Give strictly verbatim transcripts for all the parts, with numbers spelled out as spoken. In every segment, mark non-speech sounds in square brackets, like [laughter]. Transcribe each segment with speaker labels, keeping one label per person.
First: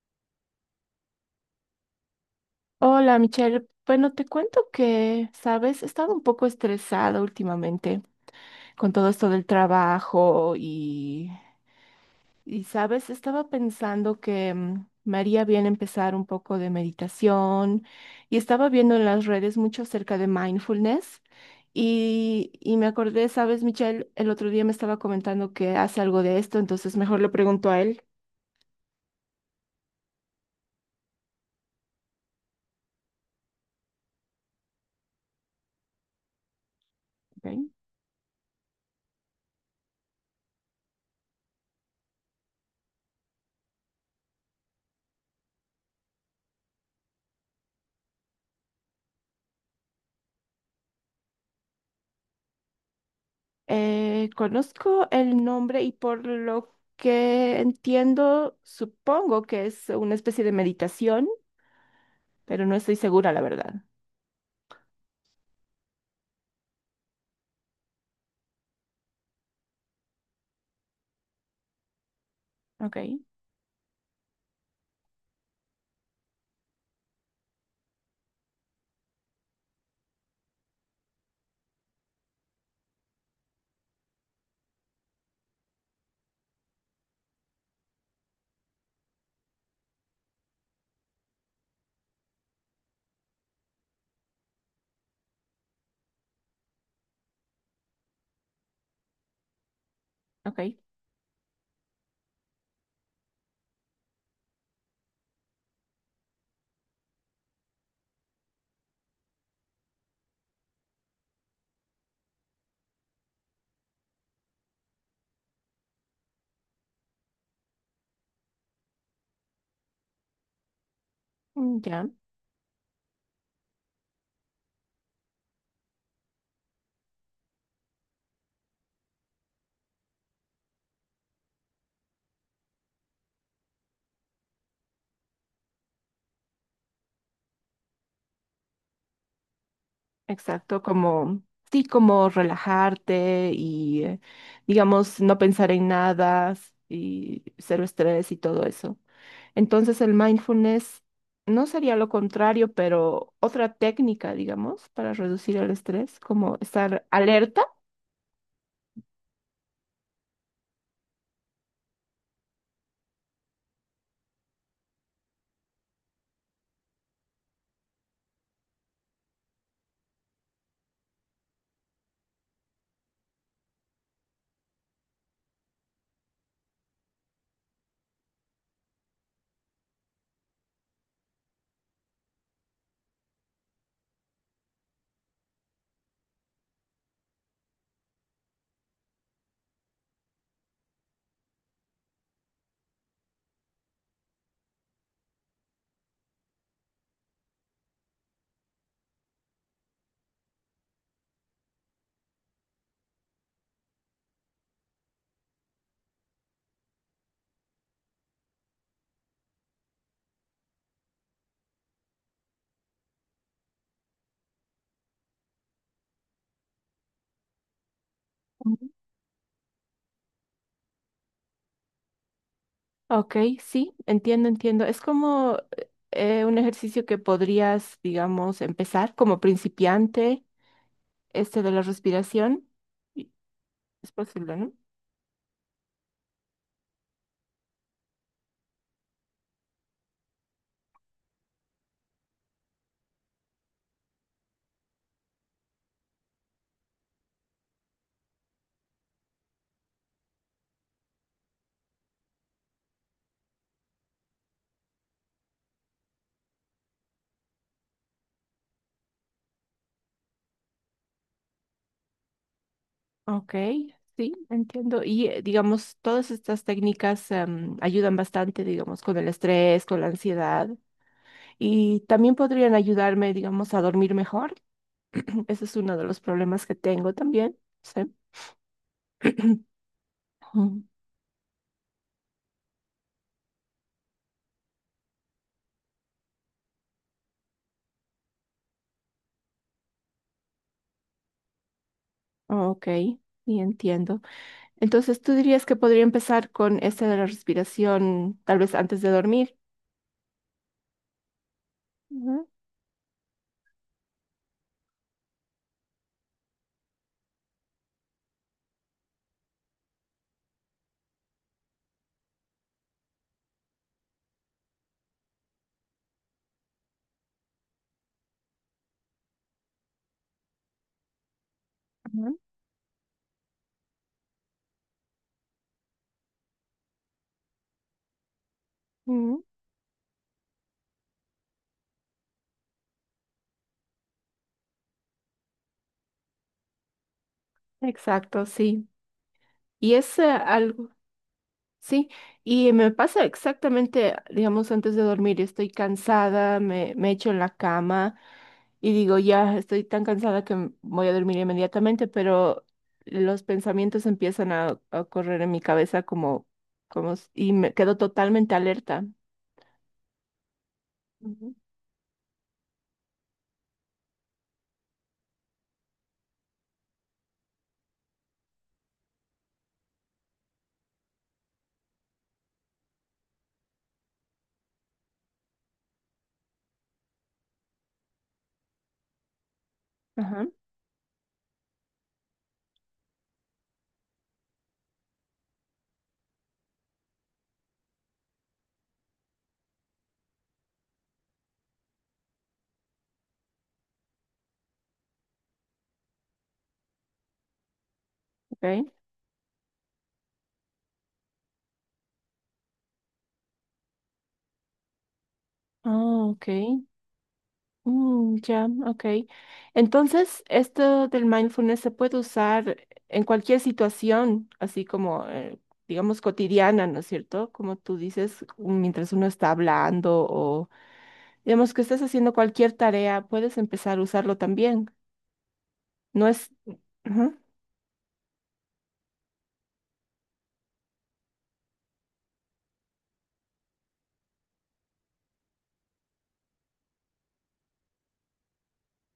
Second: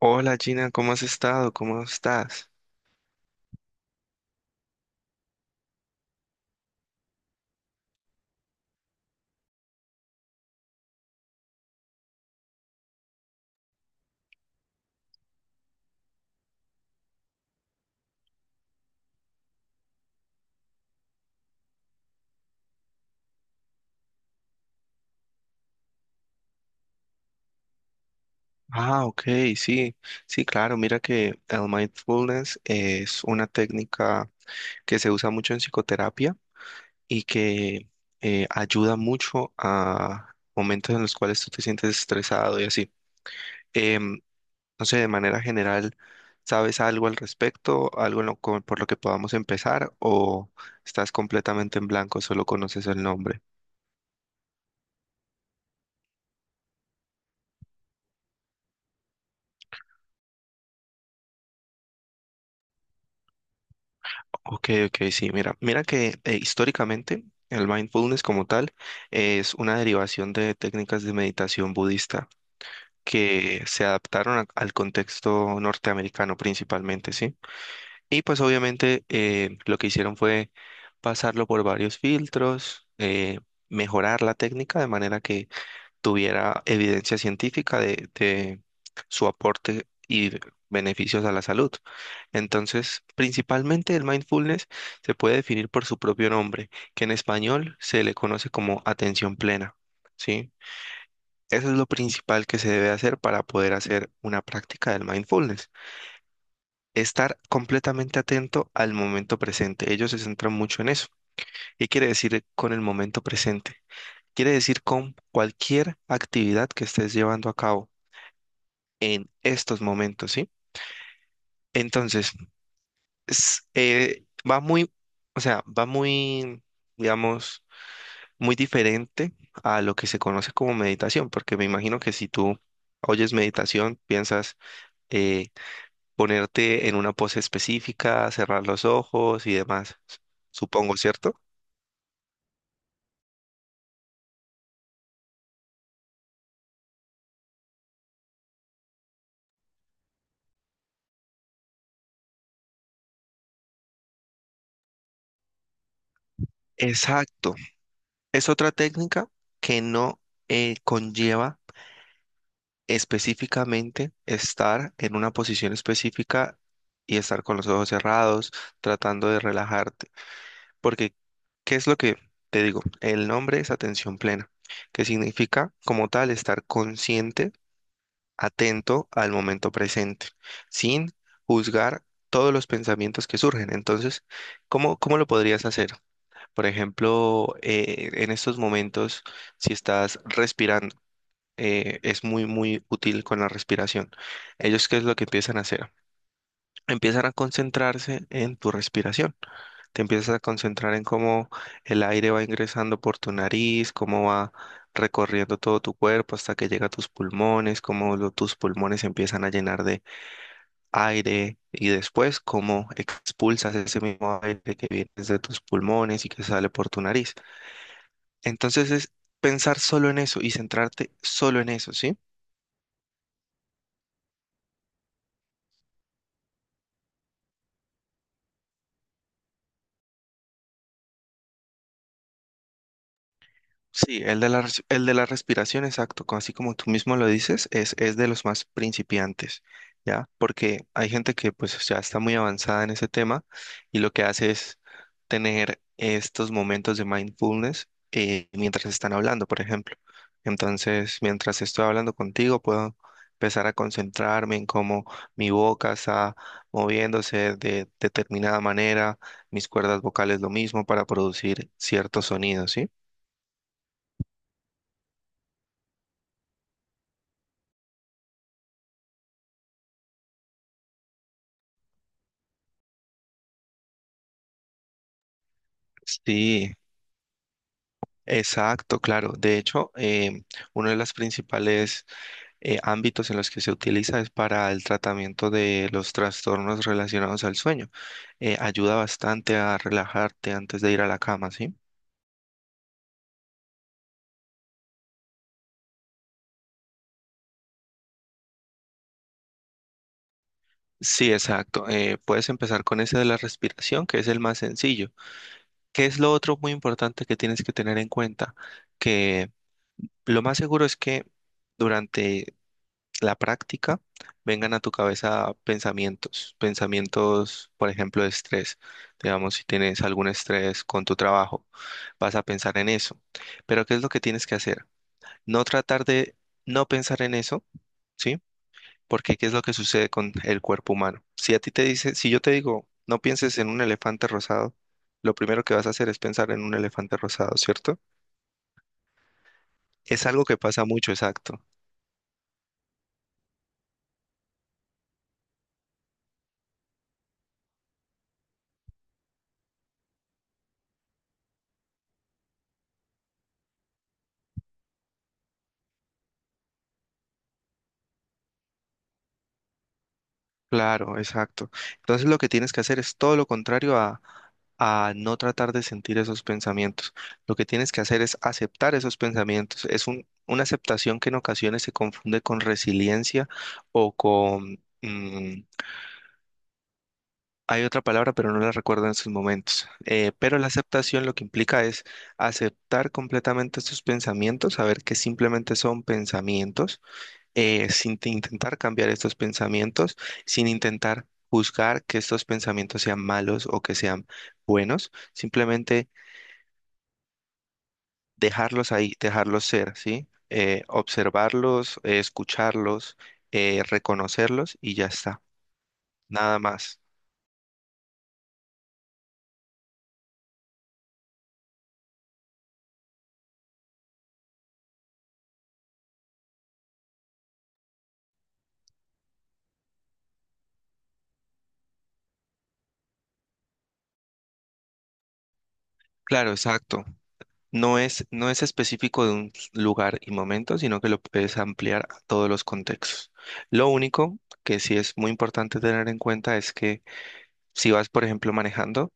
Speaker 1: Hola Gina, ¿cómo has estado? ¿Cómo estás?
Speaker 2: Hola, Michelle. Bueno, te cuento que, sabes, he estado un poco estresada últimamente con todo esto del trabajo y, y sabes, estaba pensando que mm, me haría bien empezar un poco de meditación y estaba viendo en las redes mucho acerca de mindfulness y, y me acordé, sabes, Michelle, el otro día me estaba comentando que hace algo de esto, entonces mejor le pregunto a él.
Speaker 1: Ah, ok, sí, sí, claro, mira que el mindfulness es una técnica que se usa mucho en psicoterapia y
Speaker 2: ¿Ok?
Speaker 1: que eh, ayuda mucho a momentos en los cuales tú te sientes estresado y así. Em, no sé, de manera general, ¿sabes algo al respecto? ¿Algo en lo co- por lo que podamos empezar? ¿O estás completamente en blanco, solo conoces el nombre?
Speaker 2: Eh, conozco el nombre y por lo que entiendo, supongo que es una especie de meditación, pero no estoy segura, la verdad.
Speaker 1: Ok, ok, sí, mira, mira que eh, históricamente el mindfulness como tal es una derivación de técnicas de meditación budista
Speaker 2: Ok,
Speaker 1: que se adaptaron a- al contexto norteamericano principalmente, ¿sí? Y pues obviamente eh, lo que hicieron fue pasarlo por varios filtros, eh, mejorar la técnica de manera que tuviera evidencia científica de, de su aporte y beneficios a la salud. Entonces, principalmente el mindfulness se puede definir por su propio nombre, que en español se le conoce como atención plena, ¿sí?
Speaker 2: ok,
Speaker 1: Eso es lo principal que se debe hacer para poder hacer una práctica del mindfulness. Estar completamente atento al momento presente. Ellos se centran mucho en eso. ¿Qué quiere decir con el momento presente? Quiere decir con cualquier actividad que estés llevando a cabo en estos momentos, ¿sí?
Speaker 2: mm, ya,
Speaker 1: Entonces, es, eh, va muy, o sea, va muy, digamos, muy diferente a lo que se conoce como meditación, porque me imagino que si tú oyes meditación, piensas eh, ponerte en una pose específica, cerrar los ojos y demás, s-
Speaker 2: exacto,
Speaker 1: supongo, ¿cierto?
Speaker 2: como, sí, como relajarte y, eh, digamos, no pensar en nada s- y cero estrés y todo eso. Entonces el mindfulness no sería lo contrario, pero otra técnica, digamos, para reducir el estrés, como estar
Speaker 1: Exacto.
Speaker 2: alerta.
Speaker 1: Es otra técnica que no eh, conlleva específicamente estar en una posición específica y estar con los ojos cerrados, tratando de relajarte. Porque, ¿qué es lo que te digo? El nombre es atención plena, que significa como tal estar consciente, atento al momento presente, sin juzgar todos los pensamientos que surgen. Entonces, ¿cómo, cómo lo podrías hacer? Por ejemplo, eh, en estos momentos, si estás respirando, eh, es muy, muy útil con la respiración. Ellos, ¿qué es lo que empiezan a hacer? Empiezan a concentrarse en tu respiración. Te empiezas a concentrar en cómo el aire va ingresando por tu nariz, cómo va recorriendo todo tu cuerpo hasta que llega a tus pulmones, cómo lo- tus pulmones se empiezan a llenar de aire y después cómo expulsas ese mismo aire que viene de tus pulmones y que sale por tu nariz.
Speaker 2: Ujú.
Speaker 1: Entonces es pensar solo en eso y centrarte solo en eso, ¿sí?
Speaker 2: Ok, sí, entiendo, entiendo. Es como eh, un ejercicio que podrías, digamos, empezar como principiante, este de la respiración. Y- ¿Es
Speaker 1: Sí, el de
Speaker 2: posible,
Speaker 1: la,
Speaker 2: no?
Speaker 1: res- el de la respiración, exacto, co- así como tú mismo lo dices, es, es de los más principiantes, ¿ya? Porque hay gente que pues ya está muy avanzada en ese tema y lo que hace es tener estos momentos de mindfulness eh, mientras están hablando, por ejemplo. Entonces, mientras estoy hablando contigo, puedo empezar a concentrarme en cómo mi boca está moviéndose de determinada manera, mis cuerdas vocales lo mismo para producir ciertos sonidos, ¿sí?
Speaker 2: Ok, sí, entiendo. Y eh, digamos, todas estas técnicas em, ayudan bastante, digamos, con el estrés, con la ansiedad y también podrían ayudarme, digamos, a dormir mejor. [clears throat] Ese es uno de los problemas
Speaker 1: Sí,
Speaker 2: que tengo también. Sí.
Speaker 1: exacto, claro. De
Speaker 2: [clears throat]
Speaker 1: hecho, em,
Speaker 2: Mm,
Speaker 1: uno de los principales eh, ámbitos en los que se utiliza es para el tratamiento de los trastornos relacionados al sueño. Eh, ayuda bastante a relajarte antes de ir a la cama, ¿sí?
Speaker 2: ok, sí, entiendo. Entonces, tú dirías que podría empezar con esta de la respiración, tal vez antes de dormir.
Speaker 1: Sí, exacto. Eh,
Speaker 2: Ujú,
Speaker 1: puedes empezar con ese de la respiración, que es el más sencillo. ¿Qué es lo otro muy importante que tienes que tener en cuenta? Que lo más seguro es que durante la práctica, vengan a tu cabeza pensamientos, pensamientos, por ejemplo, de estrés. Digamos, si tienes algún estrés con tu trabajo, vas
Speaker 2: ujú,
Speaker 1: a pensar en eso. Pero ¿qué es lo que tienes que hacer? No tratar de no pensar en eso, ¿sí? Porque
Speaker 2: ujú.
Speaker 1: ¿qué es lo que sucede con el cuerpo humano? Si a ti te dice, si yo te digo, no pienses en un elefante rosado, lo primero que vas a hacer es pensar en un elefante rosado, ¿cierto?
Speaker 2: Exacto, sí. Y es eh,
Speaker 1: Es algo que pasa
Speaker 2: algo.
Speaker 1: mucho, exacto.
Speaker 2: Sí, y me pasa exactamente, digamos, antes de dormir, estoy cansada, me, me echo en la cama y digo, ya estoy tan cansada que m- voy a dormir inmediatamente, pero los pensamientos empiezan a, a correr en mi cabeza como, como, s- y me quedo totalmente alerta.
Speaker 1: Claro,
Speaker 2: Ujú.
Speaker 1: exacto. Entonces lo que tienes que hacer es todo lo contrario a, a no tratar de sentir esos pensamientos. Lo que tienes que hacer es aceptar esos pensamientos. Es un- una aceptación que en ocasiones se confunde con resiliencia o con... mm, hay otra palabra, pero no la recuerdo en estos momentos. Eh,
Speaker 2: Ajá,
Speaker 1: pero la aceptación lo que implica es aceptar completamente estos pensamientos, saber que simplemente son pensamientos eh, sin te- intentar cambiar estos pensamientos, sin intentar juzgar que estos pensamientos sean malos o que sean buenos, simplemente
Speaker 2: ok.
Speaker 1: dejarlos ahí, dejarlos ser, ¿sí? Eh, observarlos, eh, escucharlos, eh, reconocerlos y ya está,
Speaker 2: Ah, ok.
Speaker 1: nada más.
Speaker 2: Mm, ya, ok. Entonces, esto del mindfulness se puede usar en cualquier situación, así como, eh, digamos, cotidiana, ¿no es cierto? Como tú dices, mientras uno está hablando o, digamos, que estés haciendo cualquier tarea, puedes empezar a usarlo también. No es...
Speaker 1: Claro, exacto.
Speaker 2: Ujú.
Speaker 1: No es, no es específico de un lugar y momento, sino que lo puedes ampliar a todos los contextos. Lo único que sí es muy importante tener en cuenta es que si vas, por ejemplo, manejando,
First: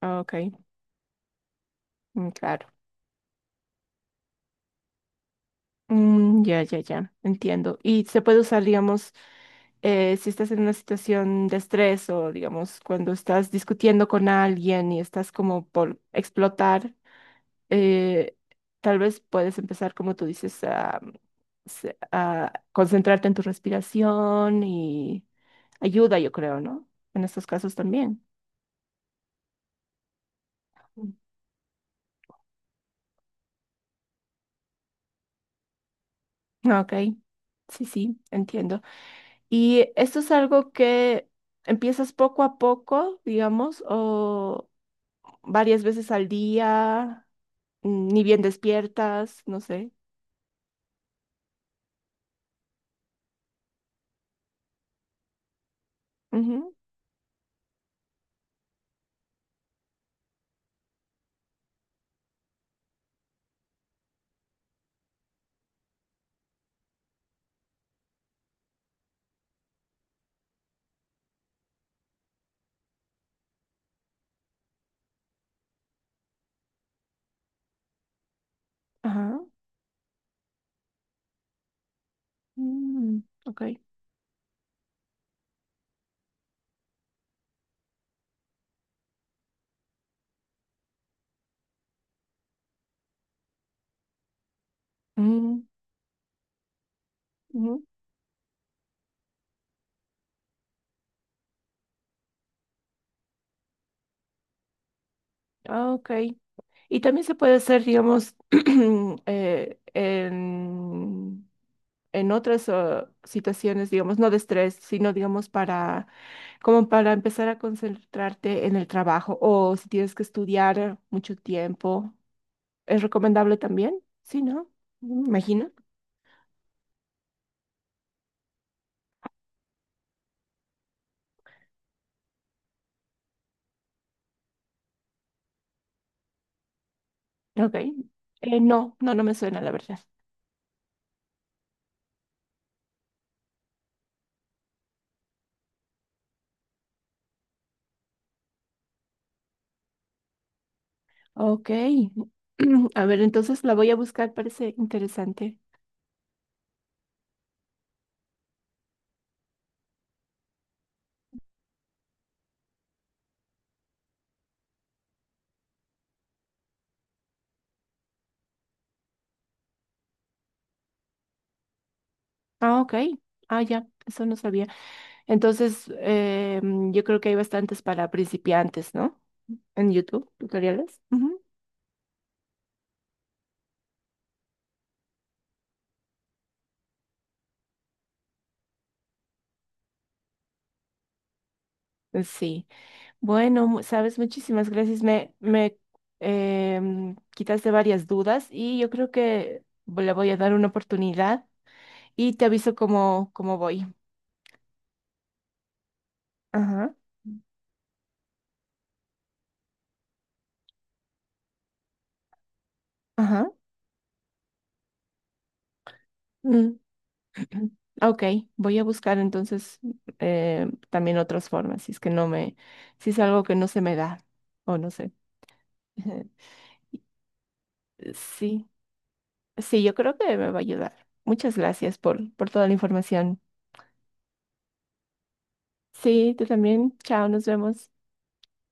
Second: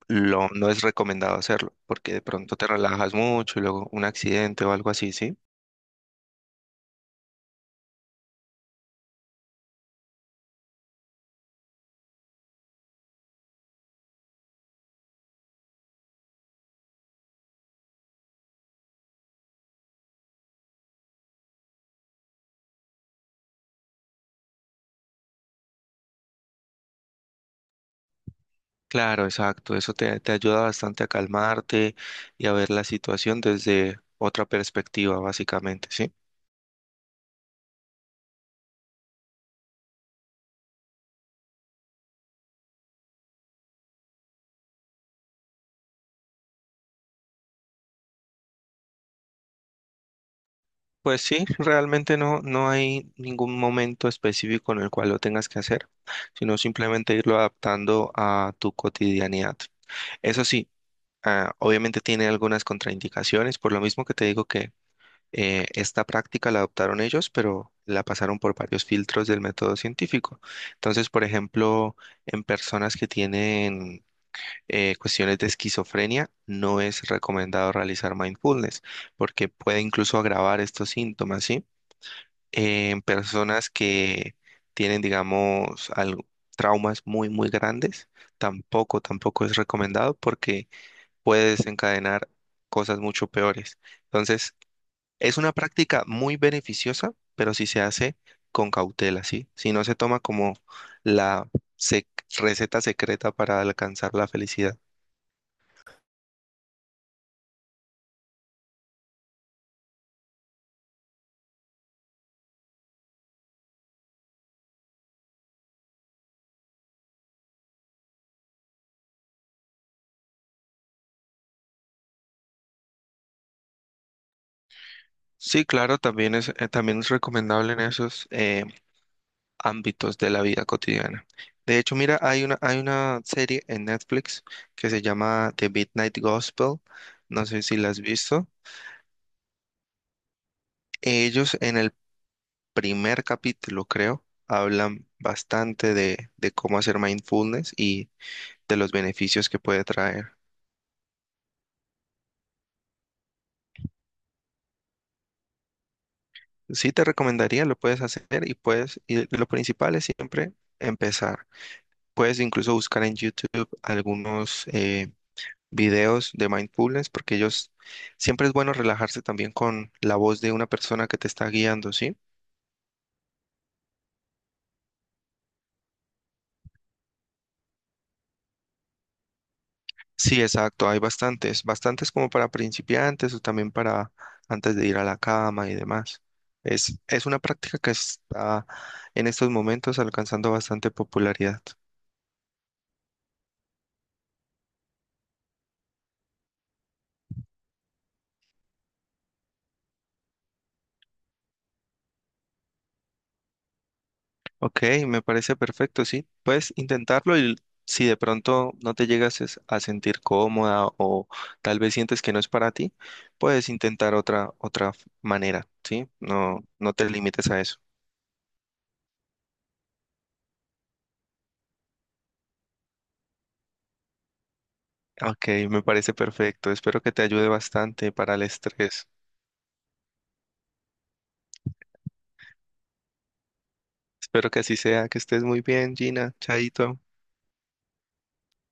Speaker 2: Ah, ok,
Speaker 1: lo, no es recomendado hacerlo, porque de
Speaker 2: mm,
Speaker 1: pronto te
Speaker 2: claro.
Speaker 1: relajas mucho y luego un accidente o algo así, ¿sí?
Speaker 2: Mm, ya, ya, ya, entiendo. Y se puede usar, digamos, eh, si estás en una situación de estrés o, digamos, cuando estás discutiendo con alguien y estás como por explotar, eh, tal vez puedes empezar, como tú dices, a, se- a concentrarte en tu respiración y ayuda, yo creo, ¿no? En estos casos también.
Speaker 1: Claro, exacto, eso te, te ayuda bastante a
Speaker 2: Mm.
Speaker 1: calmarte y a ver la situación desde otra perspectiva, básicamente, ¿sí?
Speaker 2: Ok, sí, sí, entiendo. Y esto es algo que empiezas poco a poco, digamos, o varias veces al día, mm, ni bien despiertas, no sé.
Speaker 1: Pues sí, realmente no, no hay ningún momento específico en el cual lo tengas que hacer, sino
Speaker 2: Ujú,
Speaker 1: simplemente irlo adaptando a tu cotidianidad. Eso sí, ah, obviamente tiene algunas contraindicaciones, por lo mismo que te digo que Eh, esta práctica la adoptaron ellos, pero la pasaron por varios filtros del método científico. Entonces, por ejemplo, en personas que tienen eh, cuestiones de esquizofrenia, no es recomendado realizar mindfulness
Speaker 2: ajá.
Speaker 1: porque puede incluso agravar estos síntomas, ¿sí? Eh, en
Speaker 2: Mm, ok.
Speaker 1: personas que tienen, digamos, algo- traumas muy, muy grandes, tampoco, tampoco es recomendado porque puede desencadenar cosas mucho peores. Entonces, es una
Speaker 2: Mm,
Speaker 1: práctica muy beneficiosa, pero si se
Speaker 2: ujú,
Speaker 1: hace con cautela, ¿sí? Si no se toma como la sec- receta secreta para alcanzar la felicidad.
Speaker 2: ah, ok. Y también se puede hacer, digamos, [clears throat] eh, en, en otras eh, situaciones, digamos, no de estrés, sino, digamos, para, como para empezar a concentrarte en el trabajo o si tienes que estudiar mucho tiempo. ¿Es recomendable también? Sí, ¿no? Me
Speaker 1: Sí,
Speaker 2: imagino.
Speaker 1: claro, también es, eh, también es recomendable en esos eh, ámbitos de la vida cotidiana. De hecho, mira, hay una, hay una serie en Netflix que se llama The Midnight Gospel. No sé
Speaker 2: Ok.
Speaker 1: si la has visto.
Speaker 2: Eh, no, no, no me suena, la verdad.
Speaker 1: Ellos en el primer capítulo, creo, hablan bastante de, de cómo hacer mindfulness y de los beneficios que puede traer.
Speaker 2: Ok. [clears throat] A ver, entonces la voy a buscar, parece interesante.
Speaker 1: Sí te recomendaría, lo puedes hacer y puedes, y lo principal es siempre empezar. Puedes incluso buscar en YouTube algunos eh, videos de mindfulness porque ellos siempre es bueno relajarse también con la voz de una persona que te está guiando, ¿sí?
Speaker 2: Ah, ok. Ah, ya, eso no sabía. Entonces, eh, mm, yo creo que hay bastantes para principiantes, ¿no? En YouTube,
Speaker 1: Sí, exacto, hay
Speaker 2: tutoriales. Ujú.
Speaker 1: bastantes, bastantes como para principiantes o también para antes de ir a la cama y demás. Es, es una práctica que está en estos momentos alcanzando bastante popularidad.
Speaker 2: Sí. Bueno, mu- sabes, muchísimas gracias. Me, me em, quitaste varias dudas y yo creo que mm, le voy a dar una oportunidad y te aviso cómo, cómo voy.
Speaker 1: Ok, me parece perfecto, sí. Puedes
Speaker 2: Ajá,
Speaker 1: intentarlo y si de pronto no te llegas es- a sentir cómoda o tal vez sientes que no es para ti,
Speaker 2: ajá.
Speaker 1: puedes intentar otra otra f- manera, ¿sí? No,
Speaker 2: Mm,
Speaker 1: no te limites a
Speaker 2: [clears throat]
Speaker 1: eso.
Speaker 2: ok, voy a buscar entonces eh, también otras formas, si es que no me, si es algo que no se me da, o no sé.
Speaker 1: Ok, me
Speaker 2: [laughs]
Speaker 1: parece
Speaker 2: Ujú.
Speaker 1: perfecto. Espero que te ayude bastante para el
Speaker 2: Sí,
Speaker 1: estrés.
Speaker 2: sí, yo creo que me va a ayudar. Muchas gracias por, por toda la información.
Speaker 1: Espero que así sea, que estés muy bien,
Speaker 2: Sí,
Speaker 1: Gina.
Speaker 2: tú también.
Speaker 1: Chaito.
Speaker 2: Chao, nos vemos.